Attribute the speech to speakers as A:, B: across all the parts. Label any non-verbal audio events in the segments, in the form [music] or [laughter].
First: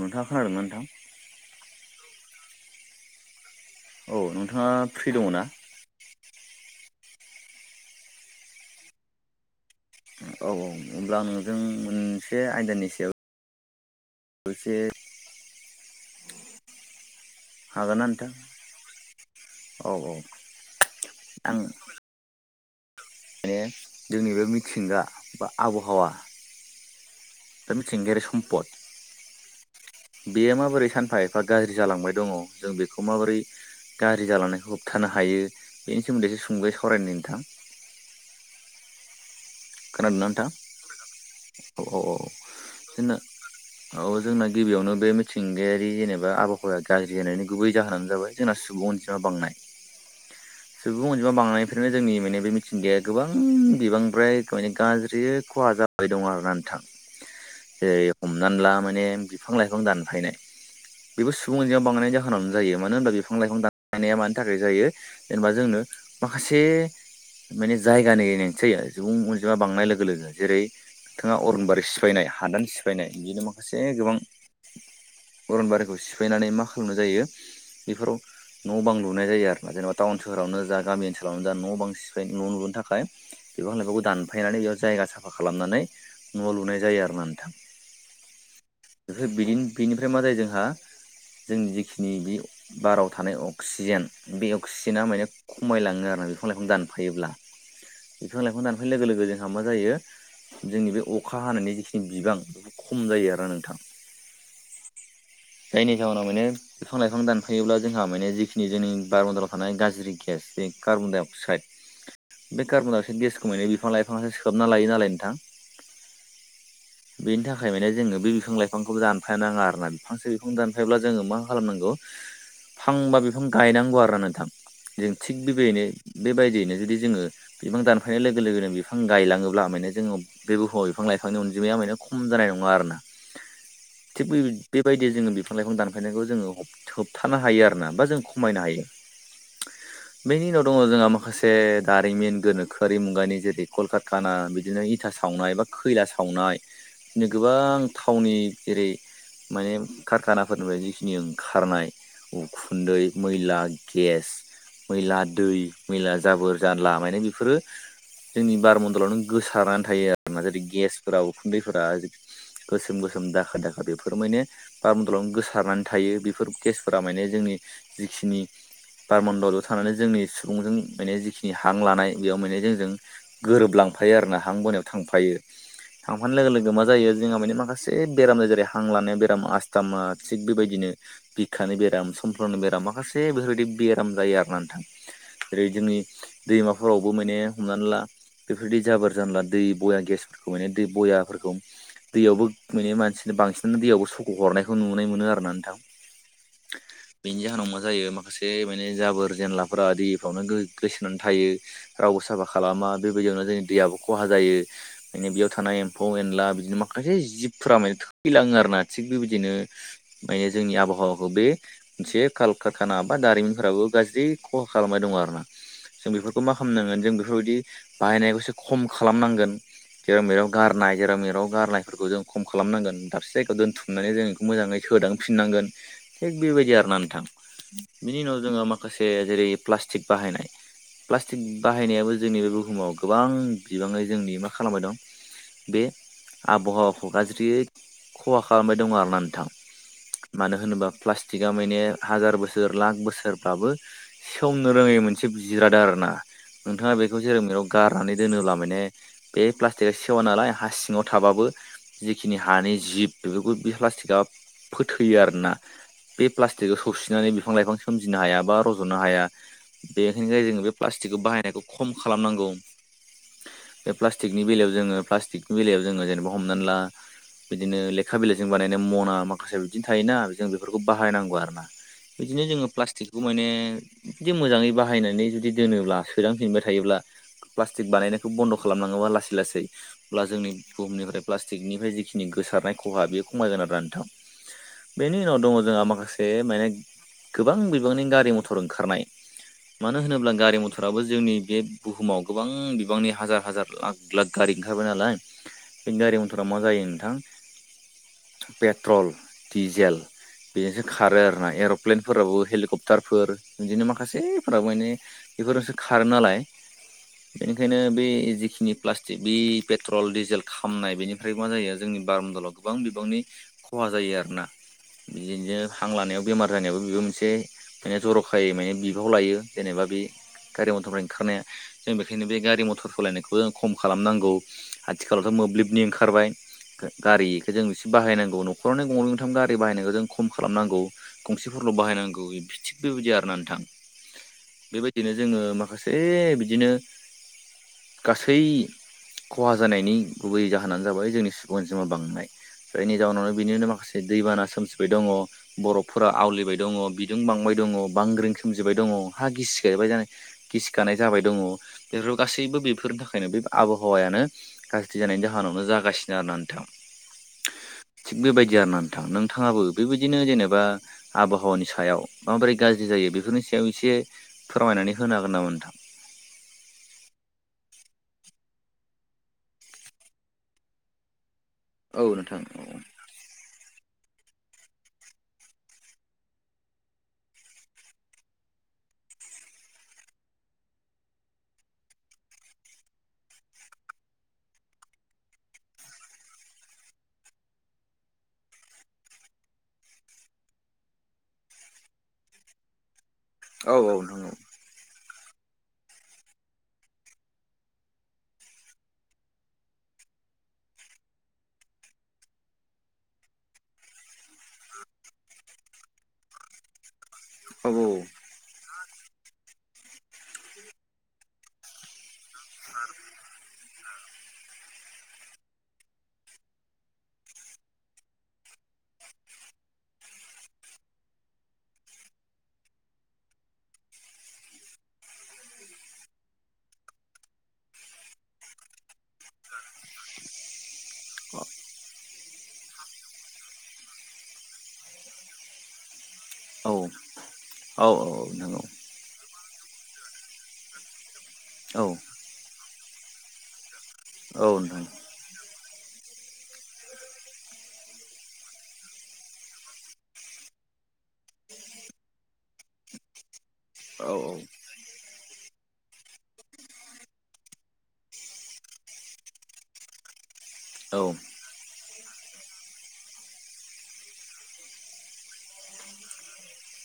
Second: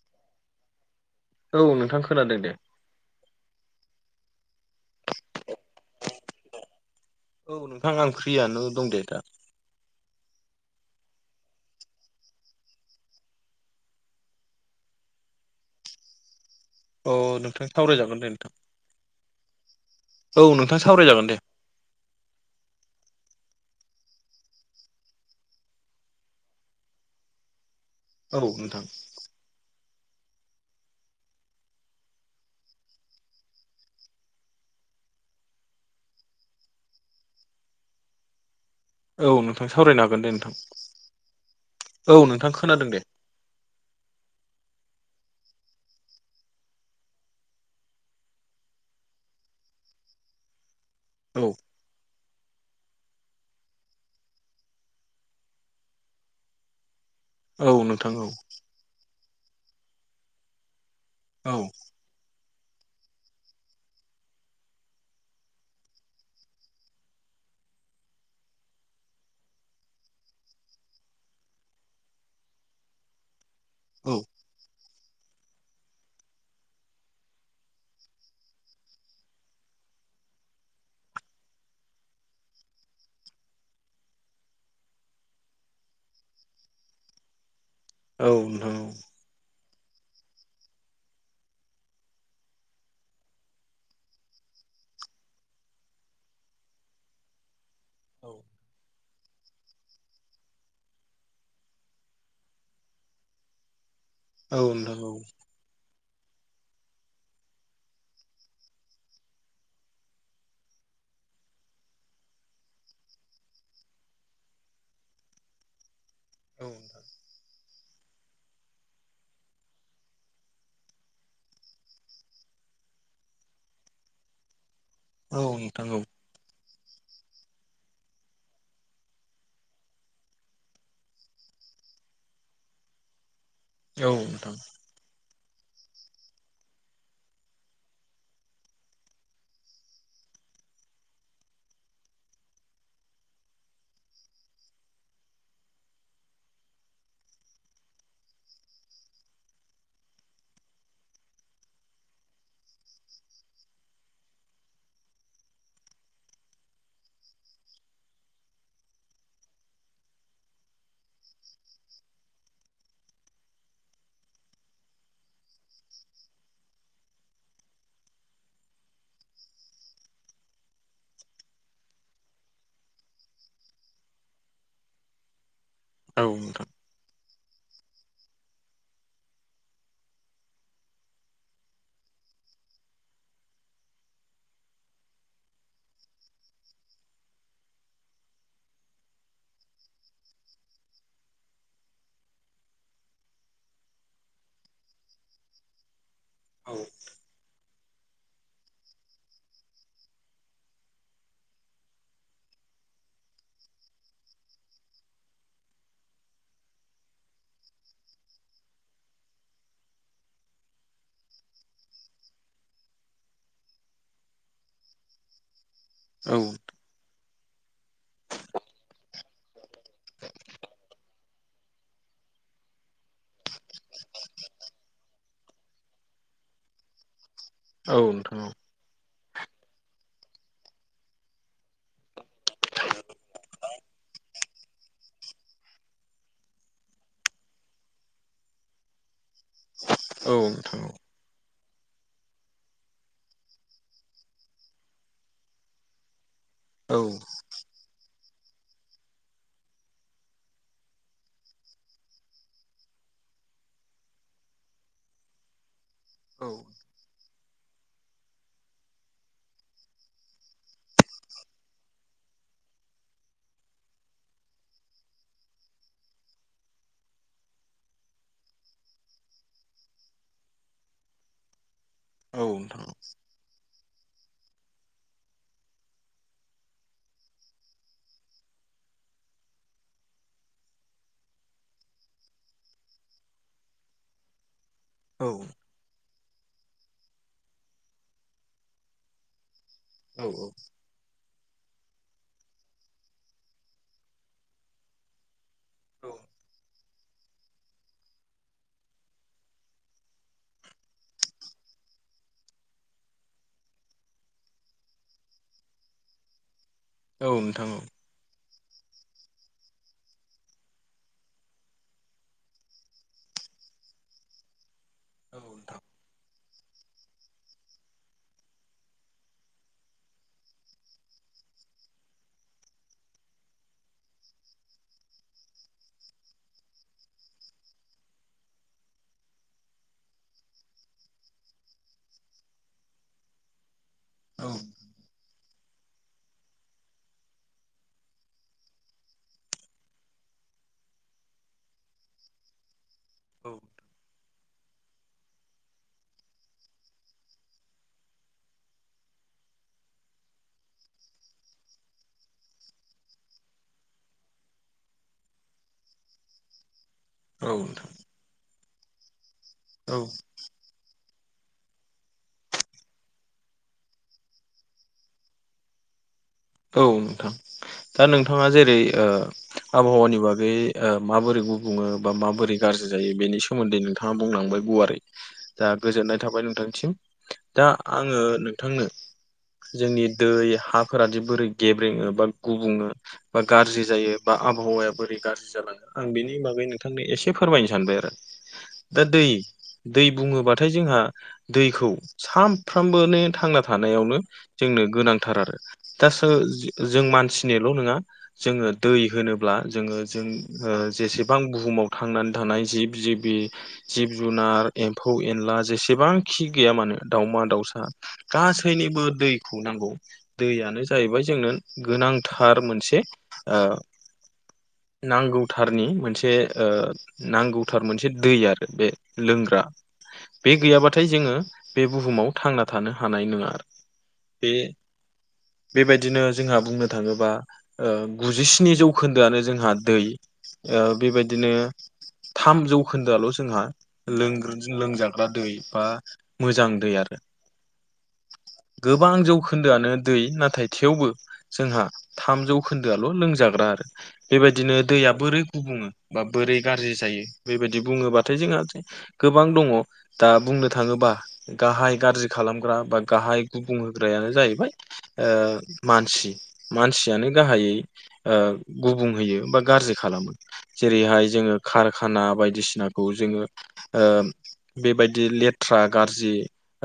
A: नोंथाङा खोनादों ना नोंथां
B: औ नोंथां खोनादों दे
A: औ नोंथाङा फ्रि दङ' ना?
B: औ नोंथां आं फ्रियानो दं दे दा
A: औ औ होमब्ला नोंजों मोनसे आयदानि सायाव मोनसे
B: औ नोंथां सावरायजागोन दे नोंथां औ नोंथां सावरायजागोन दे
A: माने जोंनि बे मिथिंगा बा आबहावा ओ मिथिंगारि
B: औ नोंथां
A: सम्पद बेयो माबोरै सानफा एफा गाज्रि जालांबाय दङ जों बेखौ माबोरै गारि जालांनायखौ होबथानो हायो बेनि सोमोन्दैसो सुंदयै सावरायनो नोंथां
B: औ नोंथां सावरायनो हागोन दे नोंथां औ नोंथां खोनादों दे।
A: जोंना औ जोंना गिबियावनो बे मिथिंगायारि जेनेबा आबहावाया गाज्रि जानायनि गुबै जाहोनानो जाबाय जोंना सुबुं अनजिमा बांनाय
B: [inaudible]
A: सुबुं अनजिमा
B: औ
A: बांनायनिफ्रायनो जोंनि माने बे मिथिंगाया गोबां बिबांनिद्राय माने गाज्रि खहा जाबाय दं आरो ना नोंथां
B: औ
A: जेरै
B: नोंथां औ
A: हमनानै ला माने बिफां लाइफां दानफायनाय बेबो
B: औ
A: सुबुं अनजायाव बांनाय जा जाहोनावनो जायो मानो होनबा बिफां लाइफां दा मानि थाखाय जायो जेनेबा जोंनो माखासे माने जायगानि गोनांथि जायो सुबुं अन जिमा बांनाय लोगो लोगो जेरै नोंथाङा अरनबारि सिफायनाय हादान सिफायनाय बिदिनो मा माखासे गोबां
B: औ
A: अरन बारिखौ सिफायनानै मा खालामनाय जायो बेफोराव न' बां लुनाय जायो आरोना जेनेबा टाउन सोहावनो जा गामि ओनसोलावनो जा न' बां सिफाय न' लुनो थाखाय बिफां ला लाइफांखौ दानफायनानै बेयाव जायगा साफा खालामनानै न'आव लुनाय जायो आरो ना नोंथां
B: औ
A: बेनिफ्राय मा जायो जोंहा जोंनि जेखिनि बे बाराव थानाय अक्सिजेन बे अक्सिजेना माने खमायलाङो आरोा बिफां लाइफां दानफायोब्ला।
B: औ।
A: बिफां लाइफां दानफैनाय लोगो लोगो जोंहा मा जायो जोंनि बे अखा हानायनि जिखिनि बिबां बेफोर खम जायो आरो नोंथां।
B: औ नंगौ औ
A: जायनि जाहोनाव माने बिफां लाइफां दानफायोब्ला जोंहा माने जिखिनि जोंनि बारमन्दालाव थानाय गाज्रि गेस बे कार्बन डाइ अक्साइड बे कारमोन दावसे गेस खमायनाय बिफां लाइफां बिफां सोबना लायो नालाय नोंथां बेनि थाखाय माने जोङो बे बिफां लाइ बिफांखौबो दानफायानो नाङा आरोना बिफांसे बिफां दानफायोब्ला जोङो मा खालामनांगौ फांबा बिफां गायनांगौ आरो नोंथां। जों थिग
B: औ नोंथां औ
A: बेबाययैनो
B: नोंथां औ
A: बेबायदियैनो जुदि जोङो बिबां दानफायनाय लोगो लोगोनो बे बिफां गायलाङोब्ला माने जोङो बे बुहुमाव बिफां लाइफांनि अनजिमाया मे खम जानाय नङा आरोना
B: औ
A: [unintelligible] बेबायदि जोङो बिफां लाइफां दानफायनायखौ जोङो होबथानो हायो आरोना बा जों खमायनो हायो। बेनि उनाव दङ जोंहा माखासे दारिमिन गोनोखोआरि मुगानि जेरै कलकाताना बिदिनो इथा सावनाय बा खैला सावनाय बिदिनो गोबां थावनि जेरै माने कारखानाफोरनिफ्राय जिखिनि ओंखारनाय उखुन्दै मैला गेस मैला दै मैला जाबोर जानला मे बेफोरो जोंनि बारमन्दलावनो गोसारानानै थायो आरोना जेरै गेसफोरा उखुन्दैफोरा गोसोम गोसोम दाखा दाखा बेफोर माने बार मदलावनो गोसारनानै थायो बेफोर गेसफोरा माने जोंनि जिखिनि बारमन्दलआव थानानै जोंनि सुबुंजों माने जिखिनि हां लानाय बेयाव माने जोंजों गोरोबलांफायो आरोना हां बोनायाव थांफायो थांफानाय लोगो लोगो मा जायो जोंहा माने माखासे बेराम जायो जेरै हां लानाया बेराम आस्थामा थिग बेबायदिनो बिखानि बेराम समफ्ल'नि बेराम माखासे बेफोरबायदि बेराम जायो आरो ना नोंथां। जेरै जोंनि दैमाफोरावबो माने हमनानै ला बेफोरबायदि जाबोर जानला दै बया गेसफोरखौ माने दै बयाफोरखौ दैयावबो माने मानसिनो बांसिनानो दैयावबो सख' हरनायखौ नुनाय मोनो आरो ना नोंथां। बेनि जाहोनाव मा जायो माखा माखासे माने जाबोर जेनलाफोरा दैफ्रावनो गो गोसोनानै थायो रावबो साफा खालामा बेबायदियावनो जोंनि दैयाबो खहा जायो। माने बेयाव थानाय एम्फौ एनला बिदिनो माखासे जिबफोरा माने थखैलाङो आरो ना थिग बेबायदिनो ओमफायो जोंनि आबहावाखौ बे मोनसे कालकाखाना बा दारिमिनफोराबो गाज्रि खहा खालामनाय दं आरो ना। जों बेफोरखौ मा खामनांगोन जों बेफोरबायदि बाहायनायखौ एसे खम खालामनांगोन। जेरामेराव गारनाय गेरामेराव गारनायफोरखौ जों खम खालामनांगोन दाबसे जायायाव दोनथुम माने जों बेखौ मोजाङै सोदांफिननांगोन थिग बेबायदि आरोना नोंथां। बिनि उनाव
B: नोंथां
A: जोङो माखासे जेरै प्लास्टिक बाहायनाय प्लास्टिक बाहायनायाबो जोंनि बे बुहुमाव गोबां बिबाङै जोंनि मा खालामबाय दं- बे आबहावाखौ गाज्रि खहा खालामबाय दङ आरोना नोंथां।
B: औ
A: मानो
B: नोंथां
A: होनोबा प्लास्टिक‌ थिगा माने हाजार बोसोर लाख बोसोरबाबो सनो रोङै मोनसे जिराद आरो ना नोंथाङा
B: औ
A: बे सोरोमाव गारनानै दोनोब्ला माने बे प्लास्टिकआ सेवा नालाय हा सिङाव थाबाबो जिखिनि हानि जिब बेफोरखौ बे प्लास्टिकआ फोथैयो आरोना। बे
B: औ नोंथां औ
A: प्लास्टिक सौसिनानै बिफां लाइफां सोमजिनो हाया बा रज'नो हाया बेनिखाय जोङो बे प्लास्टिकखौ बाहायनायखौ खम खालामनांगौ। बे प्लास्टिकनि बेलायाव जोङो प्लास्टिकनि बेलायाव जोङो जेनेबा हमनान ला। बिदिनो लेखा बिलाइजों बानायनाय मना माखासे बिदिनो थायोना जों बेफोरखौ बाहायनांगौ आरो ना।
B: औ
A: बिदिनो जोङो
B: नोंथां औ नोंथां
A: प्लास्टिकखौ माने बिदि मोजाङै बाहायनानै जुदि दोनोब्ला सोदांफिनबाय थायोब्ला प्लास्टिक बानायनायखौ बन्द' खालामनाङोबा लासै लासै अब्ला जोंनि बुहुमनिफ्राय प्लास्टिकनिफ्राय जिखिनि गोसारनाय खहा बेयो खमायगोन आरोना नोंथां।
B: [inaudible]
A: बेनि उनाव दङ जोंहा माखासे माने गोबां बिबांनि गारि मथर ओंखारनाय। मानो होनोब्ला
B: औ
A: गारि मथराबो जोंनि बे बुहुमाव गोबां बिबांनि हाजार हाजार लाख लाख गारि ओंखारबाय नालाय बेनि गारि मथरा मा जायो नोंथां पेट्रल, डिजेल बेजोंसो खारो आरो ना एर'प्लेनफोराबो हेलिकप्टारफोर बिदिनो माखासेफोराबो माने बेफोरजोंसो खारो नालाय
B: नोंथां
A: बेनिखायनो बे जिखिनि प्लास्टिक बे पेट्रल डिजेल खामनाय बेनिफ्राय मा जायो जोंनि बारमडलाव गोबां बिबांनि खहा जायो आरोना
B: औ
A: बिदिनो
B: नोंथां
A: हां लानायाव बेमार जानायावबो बेबो मोनसे माने जर'खायै माने बिबाव लायो जेनेबा बे गारि मथरफ्राय ओंखारनाया। जों बेखायनो बे गारि मथर सलायनायखौ जों खम खालामनांगौ। आथिखालावथ' मोब्लिबनि ओंखारबाय। गारि इखो जों एसे बाहायनांगौ न'खरावनो गंनै गंथाम गारि बाहायनायखौ जों खम खालामनांगौ। गंसेफोरल' बाहायनांगौ थिग बेबायदि आरोना नोंथां।
B: औ।
A: बेबायदिनो जोङो माखासे बिदिनो गासै खहा जानायनि गुबै जाहोनानो जाबाय जोंनि अनजिमा बांनाय। जायनि जाउनावनो बिनिनो माखासे दैबाना सोमजिबाय दङ। बर'फफोरा आवलिबाय दङ बिदुं बांबाय दङ बांग्रिं सोमजिबाय दङ हा गिसि गायबाय जानाय गिसि गानाय जाबाय दङ बेफोर गासैबो बेफोरनि थाखायनो बे आबहावायानो गाज्रि जानायनि जाहोनावनो जागासिनो आरो ना नोंथां।
B: औ नोंथां।
A: थिग बेबायदि आरो ना नोंथां नोंथाङाबो
B: औ
A: बेबायदिनो जेनेबा आबहावानि सायाव माबोरै गाज्रि जायो बेफोरनि सायाव एसे फोरमायनानै होनो हागोन नामा नोंथां।
B: औ नोंथां दा नोंथाङा जेरै ओ आबहावानि बागै ओ माबोरै गुब बुङो
A: औ
B: बा
A: नोंथां
B: माबोरै गाज्रि
A: औ
B: जायो बेनि सोमोन्दै नोंथाङा बुंलांबाय गुवारै। दा गोजोननाय थाबाय नोंथांनिसिम दा आङो नोंथांनो जोंनि दै हाफोरा दि बोरै गेब्रेङो बा गुबुङो बा गारजि जायो बा आबहावाया बोरै गारजि जालाङो आं बिनि बागै नोंथांनो एसे फोरमायनो सानबाय आरो दा दै दै बुङोबाथाय जोंहा दैखौ सानफ्रामबोनि थांना
A: औ औ
B: थानायावनो
A: नोंथां
B: जोंनो गोनांथार आरो दा सो जों मानसिनिल' नोङा जोङो दै होनोब्ला जोङो जों ओ जेसेबां बुहुमाव थांनानै थानाय जिब जिबि जिब जुनार एम्फौ एनला जेसेबांखि गैया मानो दावमा
A: औ
B: दाउसा
A: औ
B: गासैनिबो दैखौ नांगौ दैयानो जाहैबाय जोंनो गोनांथार मोनसे ओ नांगौथारनि मोनसे ओ नांगौथार मोनसे दै आरो बे लोंग्रा। बे गैयाबाथाय जोङो बे बुहुमाव थांना थानो हानाय नोङा बे बेबायदिनो जोंहा बुंनो थाङोबा ओ गुजिस्नि जौखोन्दोआनो जोंहा दै। ओ बेबायदिनो थाम जौखोन्दोआल' जोंहा लोंग्र लोंजाग्रा दै बा मोजां
A: औ
B: दै आरो
A: औ नोंथां
B: गोबां जौखोन्दोआनो दै नाथाय थेवबो
A: औ
B: जोंहा थाम जौखोन्दोआल' लोंजाग्रा आरो।
A: औ
B: बेबायदिनो
A: नोंथां
B: दैया बोरै गुबुङो बा बोरै गारजि जायो बेबायदि बुङोबाथाय जोंङो गोबां दङ दा बुंनो थाङोबा गाहाय गाज्रि खालामग्रा बा गाहाय गुबुं
A: औ
B: होग्रायानो जाहैबाय ओ मानसि मानसियानो गाहायै ओ गुबुंहैयो बा गारजि खालामो
A: औ
B: जेरैहाय जोङो खारखाना बायदिसिनाखौ जोङो ओ बेबायदि लेथ्रा गारजि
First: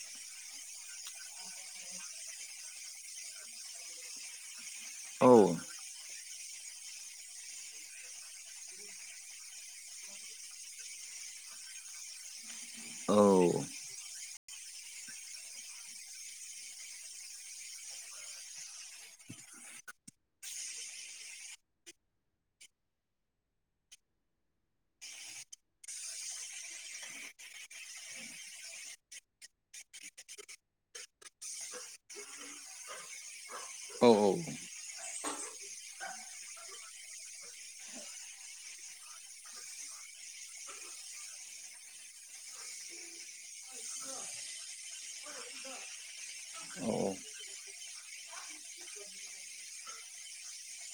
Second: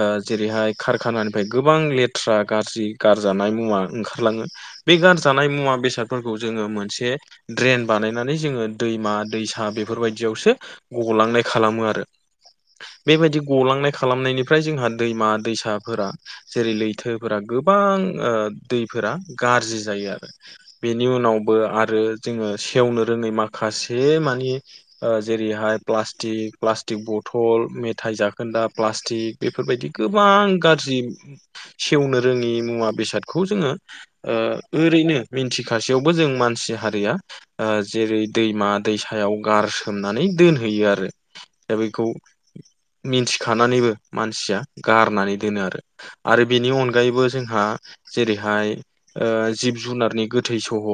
B: ओ जेरैहाय कारखानानिफ्राय गोबां लेथ्रा गारजि गारजानाय मुवा ओंखारलाङो बे
A: नोंथां
B: गारजानाय मुवा बेसाद फोरखौ जोङो मोनसे ड्रेन बानायनानै जोङो दैमा दैसा बेफोरबायदियावसो गग'लांनाय खालामो आरो बेबायदि गलांनाय खालामनायनिफ्राय जोंहा दैमा दैसाफोरा जेरै लैथो फोरा गोबां ओ दैफोरा गारजि जायो आरो बेनि उनावबो आरो जोङो सेवनो रोङै माखासे मानि ओ जेरैहाय प्लास्टिक प्लास्टिक बथल मेथाइ जाखोन्दा प्लास्टिक बेफोरबायदि गोबां गारजि सेवनो रोङि मुवा बेसादखौ जोङो
A: औ
B: ओ ओरैनो मिन्थिखासेयावबो जों मानसि हारिया ओ जेरै दैमा दैसायाव गारसोमनानै दोनहैयो आरो दा बेखौ मिन्थिखानानैबो मानसिया गारनानै दोनो आरो आरो बेनि
A: औ
B: अनगायैबो जों हा जेरैहाय ओ जिब जुनारनि गोथै सह'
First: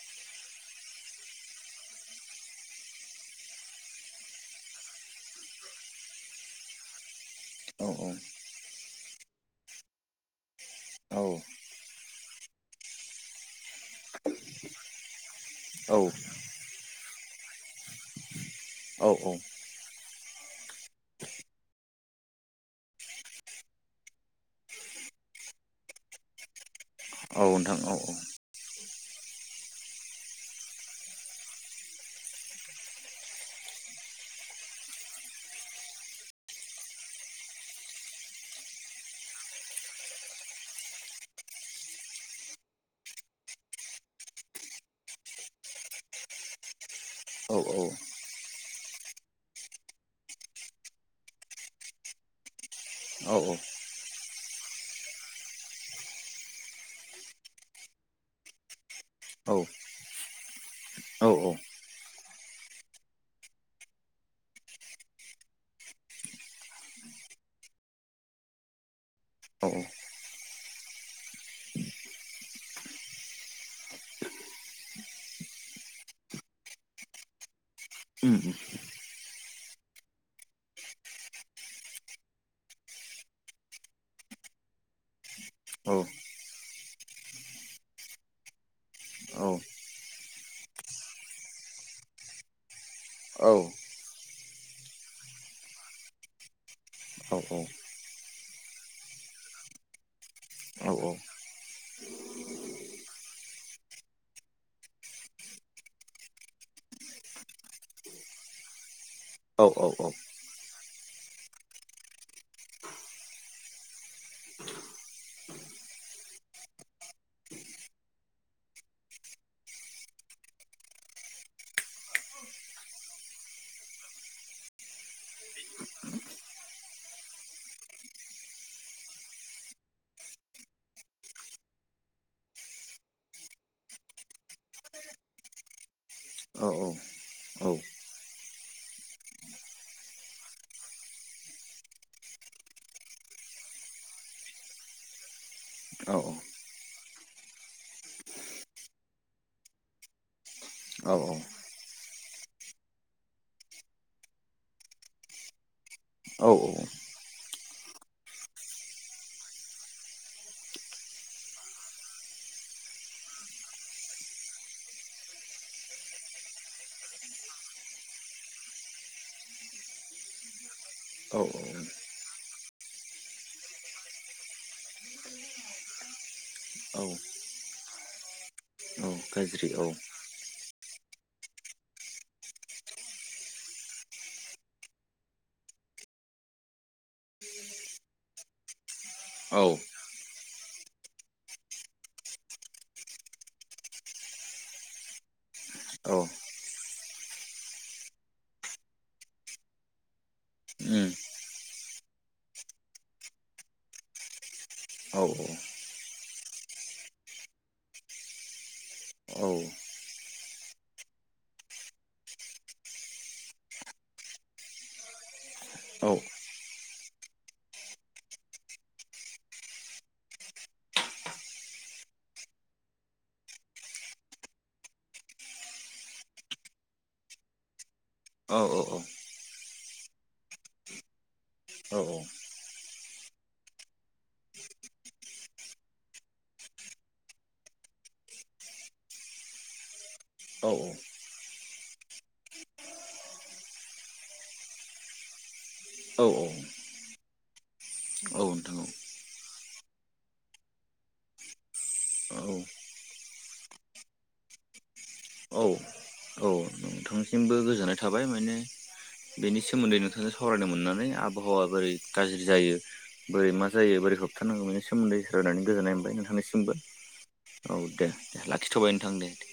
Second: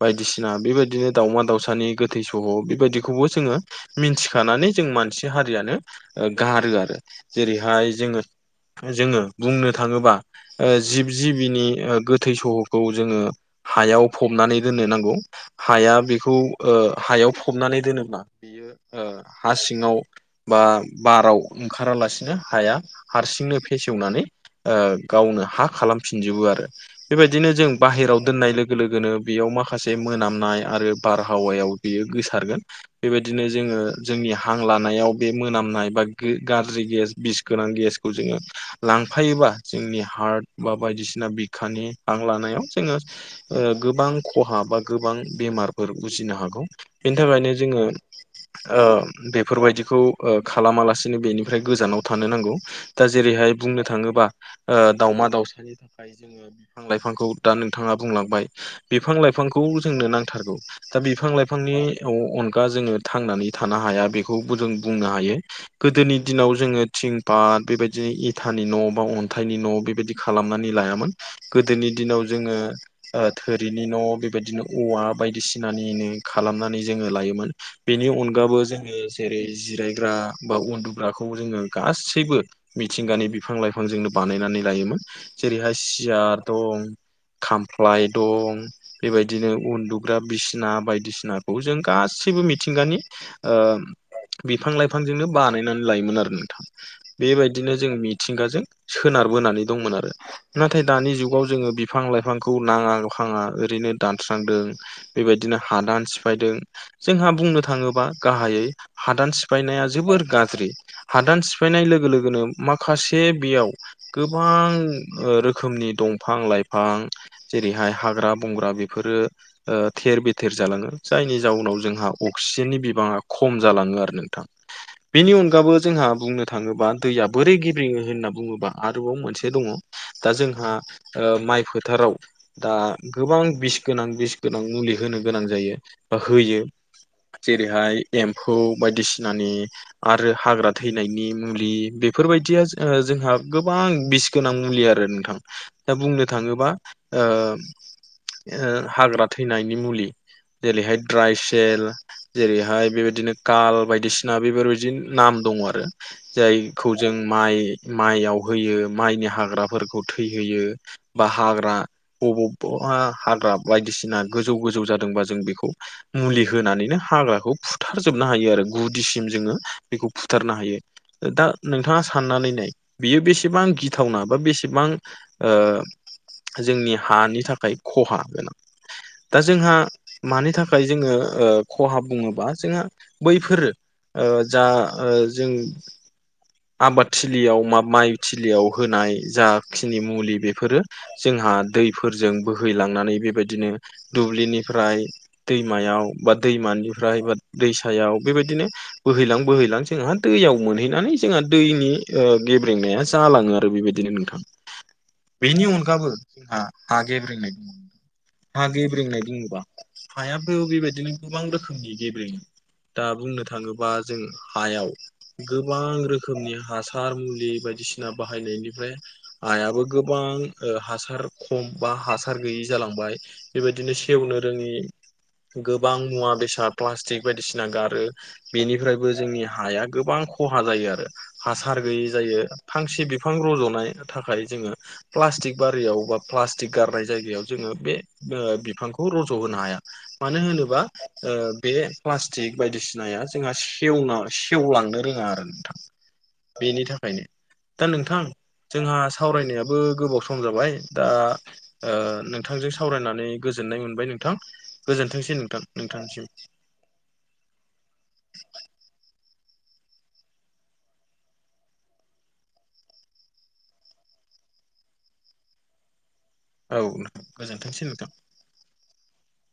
B: बायदिसिना बेबायदिनो दाउमा दाावसानि गोथै सह' बेबायदिखौबो जोङो मिन्थिखानानै जों मानसि हारियानो ओ गारो आरो जेरैहाय जोङो
A: औ
B: जोङो बुंनो थाङोबा ओ जिब जिबिनि ओ गोथै सह'खौ जोङो हायाव फबनानै दोननो नांगौ। हाया बेखौ ओ हायाव फबनानै दोनोब्ला
A: औ
B: ओ हा सिं ङाव बा बाराव ओंखारालासिनो हाया हारसिंनो फेसेवनानै ओ गावनो हा खालामफिनजोबो आरो
A: औ
B: बेबायदिनो जों
A: नोंथां औ
B: बाहेराव दोननाय लोग ओ लोगोनो बेयाव माखासे मोनामनाय आरो बारहावायाव बियो गोसारगोन बेबायदिनो जोङो जोंनि हां लानायाव बे मोनामनाय बा गे गाज्रि गेस बिस गोनां गेस खौ जोङो लांफायोबा जोंनि हार्ट बा बायदिसिना बिखानि हां लानायाव जोङो ओ गोबां खहा बा गोबां बेमारफोर उजिनो हागौ। बेनि
A: औ
B: थाखायनो जोङो बेफोरबायदिखौ खालामालासिनो बेनिफ्राय गोजानाव थानो नांगौ दा जेरैहाय बुंनो थाङोबा दावमा दाउसा बिफां लाइफांखौ दा नोंथाङा बुंलांबाय बिफां
A: औ
B: लाइफांखौ जोंनो नांथारगौ दा बिफां
A: औ
B: लाइफांनि अनगा जोङो थांनानै थानो हाया बेखौबो जों बुंनो हायो गोदोनि दिनाव जोङो थिं पाट बेबायदिनो इथानि न' बा अ हाथायनि
A: औ
B: न' बेबायदि खालामनानै लायामोन गोदोनि दिनाव जोङो थोरिनि न' बेबायदिनो औवा बायदिसिनानिनो खालामनानै जोङो लायोमोन बेनि
A: उम
B: अनगाबो जोङो जेरै जिरायग्रा बा उन्दुग्राखौ जोङो गासैबो मिथिंगानि बिफां लाइफांजोंनो बानायनानै लायोमोन जेरैहाय
A: औ
B: सियार दं खामफ्लाय दं
A: औ
B: बेबायदिनो उन्दुग्रा बिसिना बायदिसिनाखौ जों गासैबो मिथिंगानि ओ
A: औ औ
B: बिफां लाइफांजोंनो बानायनानै लायोमोन आरो नोंथां।
A: औ
B: बेबायदिनो जों मिथिंगाजों सोनारबोनानै दंमोन आरो नाथाय दानि जुगाव जोङो बिफां लाइफांखौ नाङा खाङा ओरैनो दानस्रांदों। बेबायदिनो हादान सिफायदों जोंहा बुंनो थाङोबा गाहायै हादान
A: औ
B: सिफायनाया जोबोर गाज्रि हादान सिफायनाय लोगो लोगोनो माखासे बेयाव गोबां ओ रोखोमनि दंफां लाइफां जेरैहाय हाग्रा बंग्रा बेफोरो थेर बेथेर जालाङो जायनि जाउनाव जोंहा अक्सिजेननि बिबाङा खम जालाङो आरो नोंथां। बेनि अनगाबो जोंहा बुंनो थाङोबा दैया बोरै गेब्रेङो होनना बुङोब्ला। आरोबाव मोनसे दङ दा जोंहा माइ फोथाराव। दा गोबां बिस गोनां बिस गोनां मुलि होनो गोनां जायो बा होयो। जेरैहाय एम्फौ बायदिसिनानि। आरो हाग्रा थैनायनि मुलि बेफोरबायदिया जोंहा। गोबां बिस गोनां मुलि आरो नोंथां दा बुंनो थाङोबा। हाग्रा थैनायनि मुलि जेरैहाय दड्राय सेल। जेरैहाय बेबायदिनो काल बायदिसिना बेफोरबायदि नाम दङ आरो जायखौ
A: औ
B: जों माइ माइयाव होयो माइनि हाग्राफोरखौ थैहोयो बा हाग्रा बबावबा हाग्रा बायदिसिना गोजौ गोजौ जादोंबा जों बेखौ। मुलि होनानैनो हाग्राखौ फुथारजोबनो हायो आरो गुदिसिम जोङो बेखौ फुथारनो हायो। दा नोंथाङा साननानै नाय। बियो बेसेबां गिथावना बा बेसेबां। जोंनि
A: औ
B: हानि थाखाय खहा गोनां दा
A: गाज्रि
B: जोंहा।
A: औ
B: मानि थाखाय जोङो खहा बुङोबा जोङो बैफोरो। जा जों आबादथिलियाव माबा। माइ थिलियाव होनाय
A: औ
B: जाखिनि मुलि बेफोरो। जोंहा दैफोरजों बोहैलांनानै बेबायदिनो दुब्लिनिफ्राय। दैमायाव
A: औ
B: बा दैमानिफ्राय बा दैसायाव बेबायदिनो। बोहैलां बोहैलां जोंहा दैयाव
A: उम
B: मोनहैनानै जोंहा दैनि। गेब्रेंनाया जालाङो आरो बेबायदिनो नोंथां।
A: औ
B: बेनि अनगाबो जोंहा हा गेब्रेंनाय हा गेब्रेंनाय
A: औ
B: बुङोबा हायाबो बेबायदिनो गोबां रोखोमनि गेब्रेनाय। दा बुंनो थाङोबा जों हायाव गोबां रोखोमनि हासार मुलि। बायदिसिना बाहायनायनिफ्राय। आइयाबो गोबां हासार खम बा हासार गैयि जालांबाय। बेबायदिनो सेवनो रोङि गोबां मुवा बेसाद प्लास्टिक बायदिसिना गारो। बेनिफ्रायबो
A: औ
B: जोंनि हाया गोबां खहा जायो आरो हासार गैयै। जायो फांसे बिफां रज'नाय थाखाय जोङो। प्लास्टिक बारियाव बा प्लास्टिक गारनाय जायगायाव जोङो बे। बिफांखौ रज' होनो हाया। मानो होनोबा बे प्लास्टिक बायदिसिनाया जोंहा सेवनाय। सेवलांनो रोङा आरो नोंथां
A: औ औ
B: बेनि थाखाय। बेखायनो दा नोंथां
A: औ नोंथां
B: जोंहा सावरायनायाबो गोबाव सम जाबाय दा।
A: औ
B: नोंथांजों सावरायनानै गोजोननाय मोनबाय नोंथां गोजोनथोंसै नोंथां नोंथांसिम।
A: दंसिमबो गोजोननाय थाबाय माने। बेनि सोमोन्दै नोंथांजों सावरायनो मोननानै आबहावा बोरै गाज्रि जायो। बोरै मा जायो बोरै होबथानांगौ बेनिोमोन्ै स रायनानै गोजोननाय मोनबाय नोंथांनिसिम। बो
B: औ नोंथां
A: औ
B: गोजोनथोंसै नोंथां
A: दे दे लाखिथ'बाय नोंथां दे दे।